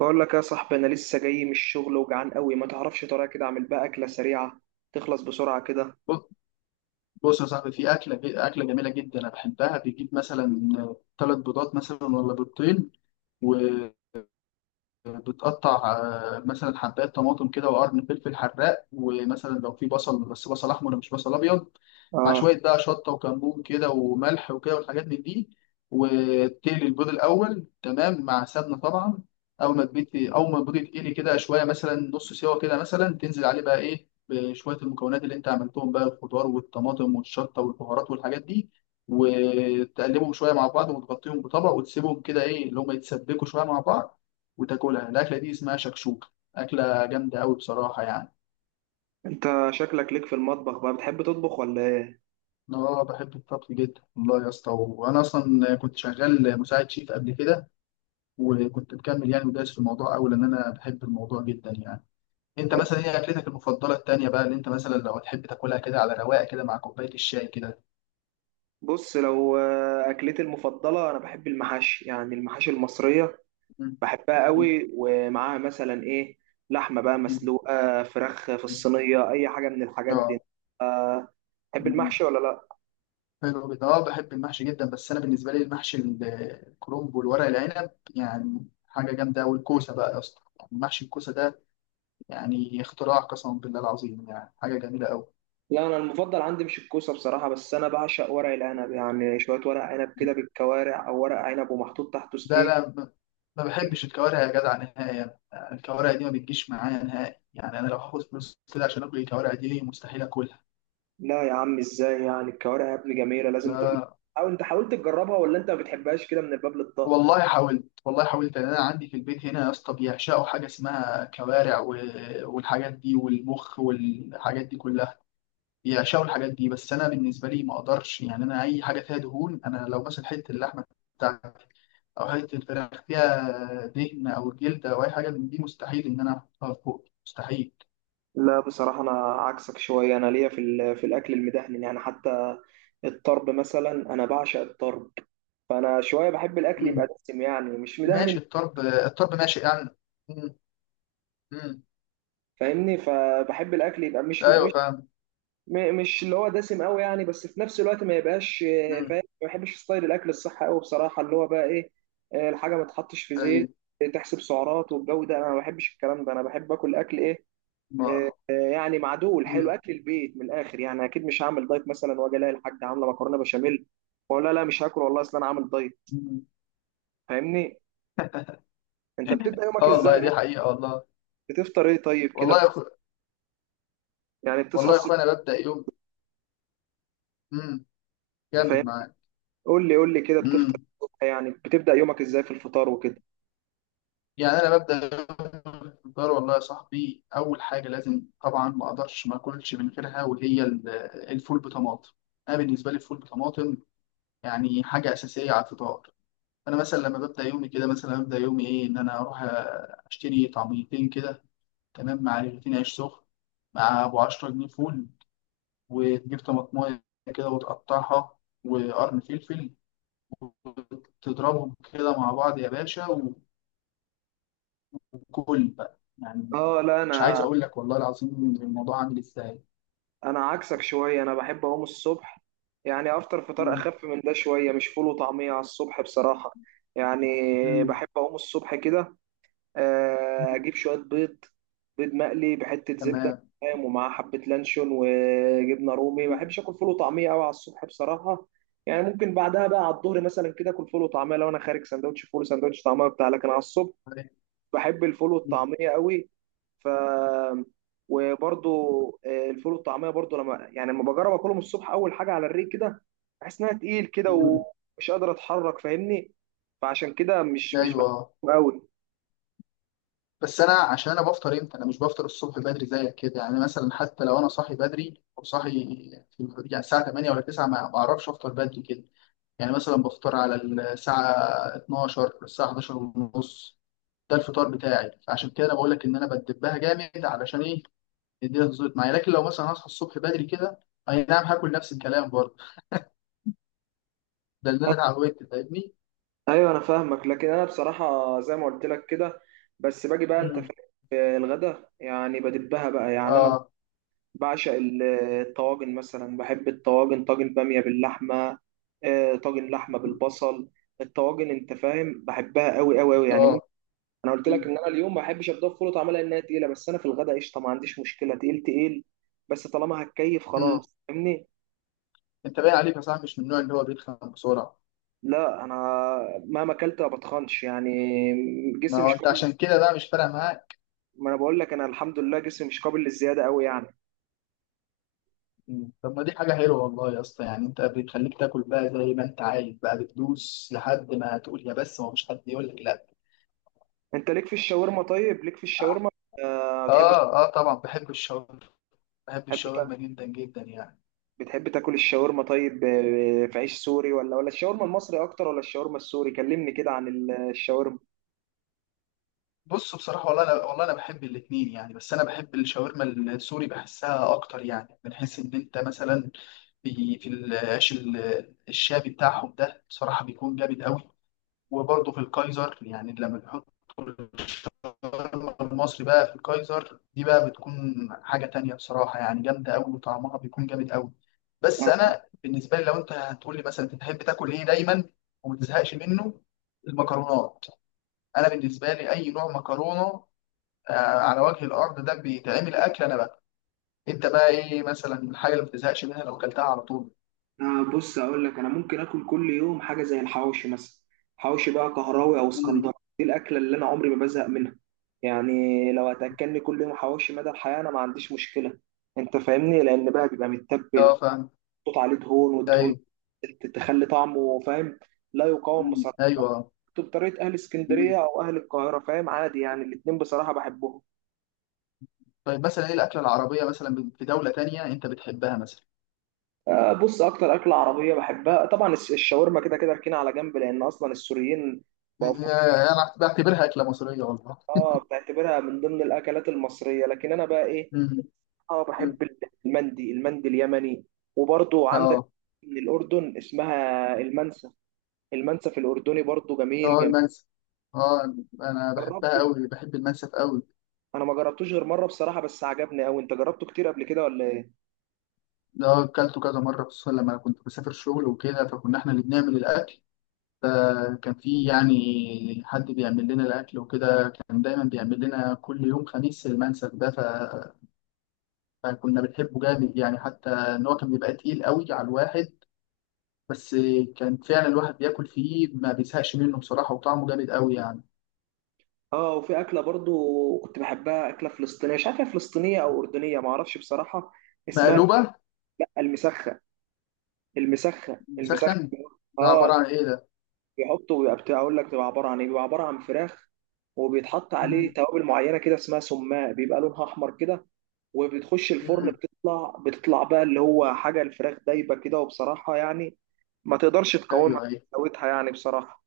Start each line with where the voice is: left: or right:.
right: بقول لك يا صاحبي، انا لسه جاي من الشغل وجعان قوي، ما تعرفش طريقه كده اعمل بقى اكله سريعه تخلص بسرعه كده؟
left: ب- بص يا صاحبي، في أكلة جميلة جدا أنا بحبها. بتجيب مثلا ثلاث بيضات مثلا ولا بيضتين، و... بتقطع مثلا حبايه طماطم كده وقرن فلفل حراق، ومثلا لو في بصل، بس بصل احمر مش بصل ابيض، مع
right: اه.
left: شويه بقى شطه وكمون كده وملح وكده والحاجات من دي. وتقلي البيض الاول، تمام، مع سمنه طبعا. اول ما البيض اول ما البيض يتقلي كده شويه، مثلا نص سوا كده، مثلا تنزل عليه بقى ايه، بشويه المكونات اللي انت عملتهم بقى، الخضار والطماطم والشطه والبهارات والحاجات دي، وتقلبهم شويه مع بعض، وتغطيهم بطبق وتسيبهم كده ايه اللي هم يتسبكوا شويه مع بعض، وتاكلها. الاكله دي اسمها شكشوكه، اكله جامده قوي بصراحه يعني.
right: انت شكلك ليك في المطبخ، بقى بتحب تطبخ ولا ايه؟
left: أنا اه بحب الطبخ جدا والله يا اسطى، وانا اصلا كنت شغال مساعد شيف قبل كده، وكنت مكمل يعني ودايس في الموضوع قوي لان انا بحب الموضوع جدا يعني. انت
right: كنت
left: مثلا ايه اكلتك المفضله التانيه بقى، اللي انت مثلا لو تحب تاكلها كده على رواقه كده مع كوبايه الشاي كده؟
right: بص لو اكلتي المفضله، انا بحب المحاشي، يعني المحاشي المصريه،
left: مم.
right: بحبها
left: مم.
right: قوي. ومعاها مثلا ايه؟ لحمه بقى
left: مم.
right: مسلوقه، فراخ في الصينيه، اي حاجه من الحاجات دي.
left: اه.
right: آه، تحب
left: مم.
right: المحشي ولا لا؟
left: حلو جدا، اه بحب المحشي جدا، بس انا بالنسبه لي المحشي الكرنب والورق العنب يعني حاجه جامده، والكوسه بقى يا اسطى، محشي الكوسه ده يعني اختراع، قسما بالله العظيم يعني حاجة جميلة أوي.
right: لا انا المفضل عندي مش الكوسه بصراحه، بس انا بعشق ورق العنب. يعني شويه ورق عنب كده بالكوارع، او ورق عنب ومحطوط تحته
left: ده
right: ستيك.
left: أنا ما بحبش الكوارع يا جدع نهائي، يعني الكوارع دي ما بتجيش معايا نهائي، يعني أنا لو هاخد فلوس كده عشان آكل الكوارع دي مستحيل آكلها.
right: لا يا عم ازاي يعني، الكوارع يا ابني جميله، لازم
left: لا،
right: او انت حاولت تجربها، ولا انت ما بتحبهاش كده من الباب للطاق؟
left: والله حاولت والله حاولت، يعني أنا عندي في البيت هنا يا اسطى بيعشقوا حاجة اسمها كوارع والحاجات دي والمخ والحاجات دي كلها، بيعشقوا الحاجات دي. بس أنا بالنسبة لي ما أقدرش، يعني أنا أي حاجة فيها دهون، أنا لو مثلا حتة اللحمة بتاعت او حته الفراخ فيها دهن او جلد او اي حاجه من دي، مستحيل ان انا احطها في بوقي، مستحيل.
right: لا بصراحه انا عكسك شويه، انا ليا في في الاكل المدهن، يعني حتى الطرب مثلا انا بعشق الطرب. فانا شويه بحب الاكل يبقى
left: مم.
right: دسم يعني، مش مدهن.
left: ماشي، الطرب الطرب ماشي يعني. مم. مم.
right: فاهمني، فبحب الاكل يبقى مش مش
left: ايوه فاهم.
right: م- مش اللي هو دسم قوي يعني، بس في نفس الوقت ما يبقاش
left: مم.
right: فاهم، ما بحبش ستايل الاكل الصحي قوي بصراحه، اللي هو بقى ايه؟ الحاجه ما تحطش في زيت،
left: ايوه.
right: تحسب سعرات، والجو ده انا ما بحبش الكلام ده. انا بحب اكل اكل ايه؟
left: ما.
right: يعني معدول حلو،
left: مم.
right: اكل البيت من الاخر. يعني اكيد مش هعمل دايت مثلا واجي الاقي الحاجه عامله مكرونه بشاميل واقول لا لا مش هاكل والله، اصل انا عامل دايت.
left: مم.
right: فاهمني؟ انت بتبدا
left: اه
right: يومك
left: والله
right: ازاي
left: دي
right: اصلا؟
left: حقيقه والله.
right: بتفطر ايه طيب كده
left: والله يا اخو،
right: يعني بتصحى
left: والله يا
right: الصبح؟
left: اخويا انا ببدا يوم. مم. كمل
right: فاهمني؟
left: معايا.
right: قول لي قول لي كده، بتفطر
left: مم.
right: إيه الصبح؟ يعني بتبدا يومك ازاي في الفطار وكده؟
left: يعني انا ببدا يوم الفطار، والله يا صاحبي اول حاجه لازم طبعا، ما اقدرش ما اكلش من غيرها، وهي الفول بطماطم. انا بالنسبه لي الفول بطماطم يعني حاجة أساسية على الفطار. أنا مثلا لما ببدأ يومي كده، مثلا ببدأ يومي إيه، إن أنا أروح أشتري طعميتين كده تمام، مع رغيفين عيش سخن، مع أبو 10 جنيه فول، وتجيب طماطماية كده وتقطعها، وقرن فلفل، وتضربهم كده مع بعض يا باشا، وكل بقى يعني.
right: اه لا، انا
left: مش عايز أقول لك والله العظيم الموضوع عامل إزاي.
right: انا عكسك شويه، انا بحب اقوم الصبح يعني افطر فطار
left: مم.
right: اخف من ده شويه. مش فول وطعميه على الصبح بصراحه. يعني
left: مم.
right: بحب اقوم الصبح كده،
left: مم.
right: اجيب شويه بيض، بيض مقلي بحته زبده
left: تمام.
right: فاهم، ومعاه حبه لانشون وجبنه رومي. ما
left: مم.
right: بحبش اكل فول وطعميه قوي على الصبح بصراحه. يعني ممكن بعدها بقى على الظهر مثلا كده اكل فول وطعميه، لو انا خارج سندوتش فول سندوتش طعميه بتاع، لكن على الصبح
left: طيب.
right: بحب الفول
left: مم.
right: والطعمية قوي. ف وبرضو الفول والطعمية برضو، لما بجرب اكلهم الصبح اول حاجة على الريق كده، بحس انها تقيل كده
left: مم.
right: ومش قادر اتحرك فاهمني. فعشان كده مش
left: أيوه.
right: بحبهم قوي.
left: بس انا عشان انا بفطر امتى، انا مش بفطر الصبح بدري زيك كده، يعني مثلا حتى لو انا صاحي بدري او صاحي في يعني الساعه 8 ولا 9، ما بعرفش افطر بدري كده، يعني مثلا بفطر على الساعه 12، الساعه 11 ونص، ده الفطار بتاعي. عشان كده انا بقول لك ان انا بدبها جامد علشان ايه الدنيا تظبط معايا، لكن لو مثلا هصحى الصبح بدري كده، اي نعم هاكل نفس الكلام برضه، ده اللي انا اتعودت، فاهمني؟
right: ايوه انا فاهمك. لكن انا بصراحه زي ما قلت لك كده، بس باجي بقى انت
left: مم.
right: في الغدا يعني بدبها بقى. يعني انا
left: اه
right: بعشق الطواجن مثلا، بحب الطواجن، طاجن بامية باللحمة، طاجن لحمة بالبصل، الطواجن انت فاهم، بحبها قوي قوي قوي يعني، ممكن.
left: اه.
right: انا قلت
left: مم.
right: لك ان انا اليوم ما بحبش ابدا فول طعمها انها تقيلة، بس انا في الغداء قشطة ما عنديش مشكلة، تقيل تقيل، بس طالما هتكيف
left: مم.
right: خلاص فاهمني.
left: انت باين عليك يا صاحبي مش من النوع اللي هو بيتخن بسرعه.
right: لا انا مهما اكلت ما بتخنش يعني،
left: ما
right: جسمي
left: هو
right: مش
left: انت
right: قابل.
left: عشان كده بقى مش فارق معاك.
right: ما انا بقول لك، انا الحمد لله جسمي مش قابل للزيادة قوي يعني.
left: مم. طب ما دي حاجة حلوة والله يا اسطى، يعني انت بتخليك تاكل بقى زي ما انت عايز بقى، بتدوس لحد ما تقول يا بس، ما فيش حد يقول لك لا.
right: انت ليك في الشاورما؟ طيب ليك في الشاورما آه، ما
left: اه. اه طبعا بحب الشاورما، بحب الشاورما
right: بتحبش؟
left: جدا جدا يعني.
right: بتحب تاكل الشاورما طيب، في عيش سوري، ولا الشاورما المصري اكتر ولا الشاورما السوري؟ كلمني كده عن الشاورما.
left: بص بصراحة والله انا، والله انا بحب الاتنين يعني، بس انا بحب الشاورما السوري بحسها اكتر، يعني بنحس ان انت مثلا في في العيش الشابي بتاعهم ده بصراحة بيكون جامد قوي. وبرضه في الكايزر، يعني لما بيحط المصري بقى في الكايزر دي بقى، بتكون حاجة تانية بصراحة يعني، جامدة أوي وطعمها بيكون جامد أوي. بس أنا بالنسبة لي لو أنت هتقول لي مثلا أنت تحب تاكل إيه دايما وما تزهقش منه، المكرونات. أنا بالنسبة لي أي نوع مكرونة آه، على وجه الأرض ده بيتعمل أكل أنا بقى. أنت بقى إيه مثلا الحاجة اللي ما بتزهقش منها لو أكلتها على طول؟
right: أنا بص أقول لك، أنا ممكن آكل كل يوم حاجة زي الحواوشي مثلا. حواوشي بقى كهراوي أو
left: مم.
right: اسكندراني، دي الأكلة اللي أنا عمري ما بزهق منها يعني. لو هتأكلني كل يوم حواوشي مدى الحياة أنا ما عنديش مشكلة أنت فاهمني، لأن بقى بيبقى متبل،
left: أه فاهم.
right: محطوط عليه دهون، والدهون
left: أيوه.
right: تخلي طعمه فاهم، لا يقاوم
left: مم.
right: بصراحة.
left: أيوه.
right: بطريقة أهل
left: مم.
right: اسكندرية أو أهل القاهرة فاهم، عادي يعني الاتنين بصراحة بحبهم.
left: طيب مثلا إيه الأكلة العربية مثلا في دولة تانية أنت بتحبها مثلا؟
right: بص، اكتر اكله عربيه بحبها طبعا الشاورما كده كده ركينه على جنب، لان اصلا السوريين بقوا في-
left: يا- انا بعتبرها اكله مصريه والله.
right: اه بتعتبرها من ضمن الاكلات المصريه، لكن انا بقى ايه؟
left: مم.
right: اه بحب
left: مم.
right: المندي، المندي اليمني. وبرضو عندك
left: اه.
right: من الاردن اسمها المنسف، المنسف الاردني برضو جميل
left: اه
right: جميل.
left: المنسف، اه انا بحبها
right: جربته؟
left: قوي، بحب المنسف قوي.
right: انا ما جربتوش غير مره بصراحه، بس عجبني قوي. انت جربته كتير قبل كده ولا ايه؟
left: ده اكلته كذا مره، خصوصا لما كنت بسافر شغل وكده، فكنا احنا اللي بنعمل الاكل. فكان في يعني حد بيعمل لنا الاكل وكده، كان دايما بيعمل لنا كل يوم خميس المنسف ده، فكنا بنحبه جامد، يعني حتى ان هو كان بيبقى تقيل قوي على الواحد، بس كان فعلا الواحد بياكل فيه ما بيزهقش منه بصراحه، وطعمه جامد قوي يعني.
right: اه، وفي اكله برضو كنت بحبها، اكله فلسطينيه، مش عارفه هي فلسطينيه او اردنيه ما اعرفش بصراحه. اسمها
left: مقلوبه.
right: المسخن، المسخن
left: مسخن.
right: المسخن.
left: ده
right: اه،
left: عبارة عن إيه ده؟
right: بيحطه ويبقى بتاع اقول لك بيبقى عباره عن ايه، بيبقى عباره عن فراخ، وبيتحط عليه
left: مم.
right: توابل معينه كده اسمها سماق، بيبقى لونها احمر كده، وبتخش الفرن
left: مم.
right: بتطلع بقى اللي هو حاجه الفراخ دايبه كده، وبصراحه يعني ما تقدرش تقاومها،
left: أيوه أيوه.
right: حلاوتها يعني بصراحه.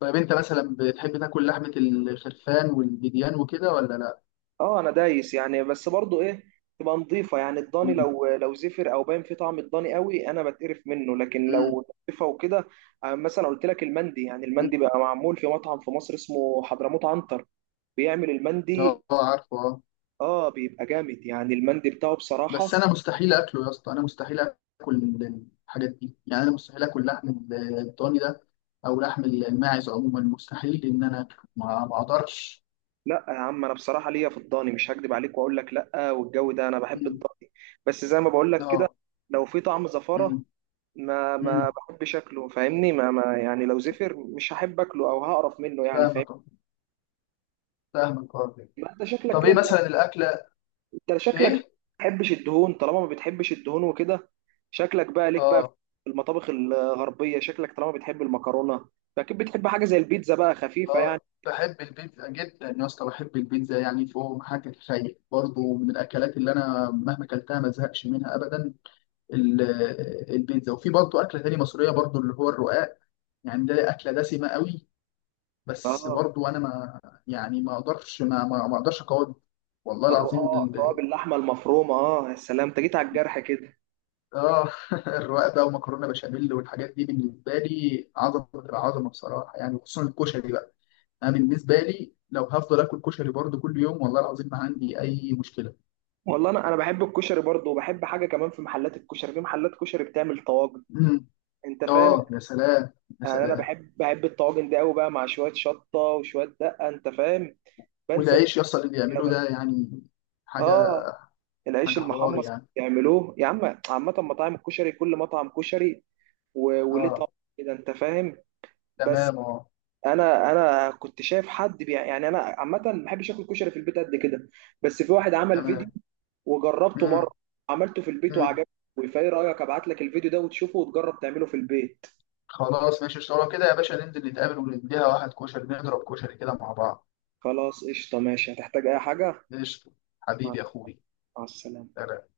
left: طيب أنت مثلا بتحب تاكل لحمة الخرفان والبيديان وكده ولا لأ؟
right: اه انا دايس يعني، بس برضو ايه، تبقى نظيفه يعني. الضاني
left: مم.
right: لو زفر او باين فيه طعم الضاني قوي انا بتقرف منه، لكن
left: مم.
right: لو نظيفه وكده. مثلا قلت لك المندي، يعني
left: مم.
right: المندي بقى معمول في مطعم في مصر اسمه حضرموت عنتر، بيعمل
left: أه.
right: المندي.
left: عارفه أه.
right: اه بيبقى جامد يعني المندي بتاعه
left: بس
right: بصراحه.
left: أنا مستحيل أكله يا اسطى، أنا مستحيل أكل الحاجات دي، يعني أنا مستحيل أكل لحم الضاني ده، أو لحم الماعز عموما، مستحيل إن أنا أكله، ما أقدرش.
right: لا يا عم انا بصراحه ليا في الضاني، مش هكدب عليك واقول لك لا والجو ده، انا بحب
left: مم.
right: الضاني. بس زي ما بقول لك كده،
left: أه.
right: لو في طعم زفاره
left: مم.
right: ما
left: مم.
right: بحب شكله فاهمني، ما يعني لو زفر مش هحب اكله او هقرف منه يعني فاهمني.
left: فاهمك أه. فاهمك أه.
right: ما انت شكلك
left: طب
right: كده،
left: إيه
right: طالما
left: مثلا الأكلة؟
right: انت شكلك ما
left: إيه؟
right: بتحبش الدهون، طالما ما بتحبش الدهون وكده، شكلك بقى ليك بقى
left: أه.
right: في المطابخ الغربية. شكلك طالما بتحب المكرونة، فاكيد بتحب حاجة زي البيتزا بقى خفيفة يعني.
left: اه بحب البيتزا جدا يا اسطى، بحب البيتزا يعني فوق ما حد يتخيل، برضه من الاكلات اللي انا مهما اكلتها ما زهقش منها ابدا، ال- البيتزا. وفي برضه اكله تاني مصريه برضه اللي هو الرقاق، يعني ده اكله دسمه قوي، بس
right: اه،
left: برضه انا ما اقدرش ما اقدرش اقاوم والله العظيم
right: الرقاق، رقاق باللحمة المفرومة اه، يا سلام، انت جيت على الجرح كده.
left: اه، الرقاق بقى ومكرونه بشاميل والحاجات دي بالنسبه لي عظمه، عظمه بصراحه يعني. خصوصا الكشري بقى، انا بالنسبه لي لو هفضل اكل كشري برضو كل يوم والله العظيم ما عندي اي مشكله.
right: والله انا بحب الكشري برضه، وبحب حاجه كمان، في محلات الكشري، في محلات كشري بتعمل طواجن
left: امم.
right: انت فاهم.
left: اه يا سلام، يا
right: يعني انا
left: سلام.
right: بحب الطواجن دي قوي بقى، مع شويه شطه وشويه دقه انت فاهم، بنسى
left: والعيش يصل اللي
right: الدنيا
left: بيعمله
right: بقى.
left: ده يعني، حاجه،
right: اه، العيش
left: حاجه حوار
right: المحمص
left: يعني.
right: يعملوه يا عم. عامه مطاعم الكشري، كل مطعم كشري وليه طعم
left: اه.
right: كده انت فاهم. بس
left: تمام اه.
right: انا كنت شايف حد بيع يعني، انا عامه ما بحبش اكل كشري في البيت قد كده، بس في واحد عمل فيديو
left: تمام.
right: وجربته مره،
left: امم.
right: عملته في البيت
left: امم.
right: وعجبني. فايه رايك ابعت لك الفيديو ده وتشوفه وتجرب تعمله في البيت؟
left: خلاص ماشي، اشتغل كده يا باشا، ننزل نتقابل ونديها واحد كشري، نضرب كشري كده مع بعض.
right: خلاص قشطه ماشي، هتحتاج اي حاجه.
left: قشطه.
right: مع
left: حبيبي يا اخوي.
right: مع السلامه.
left: سلام.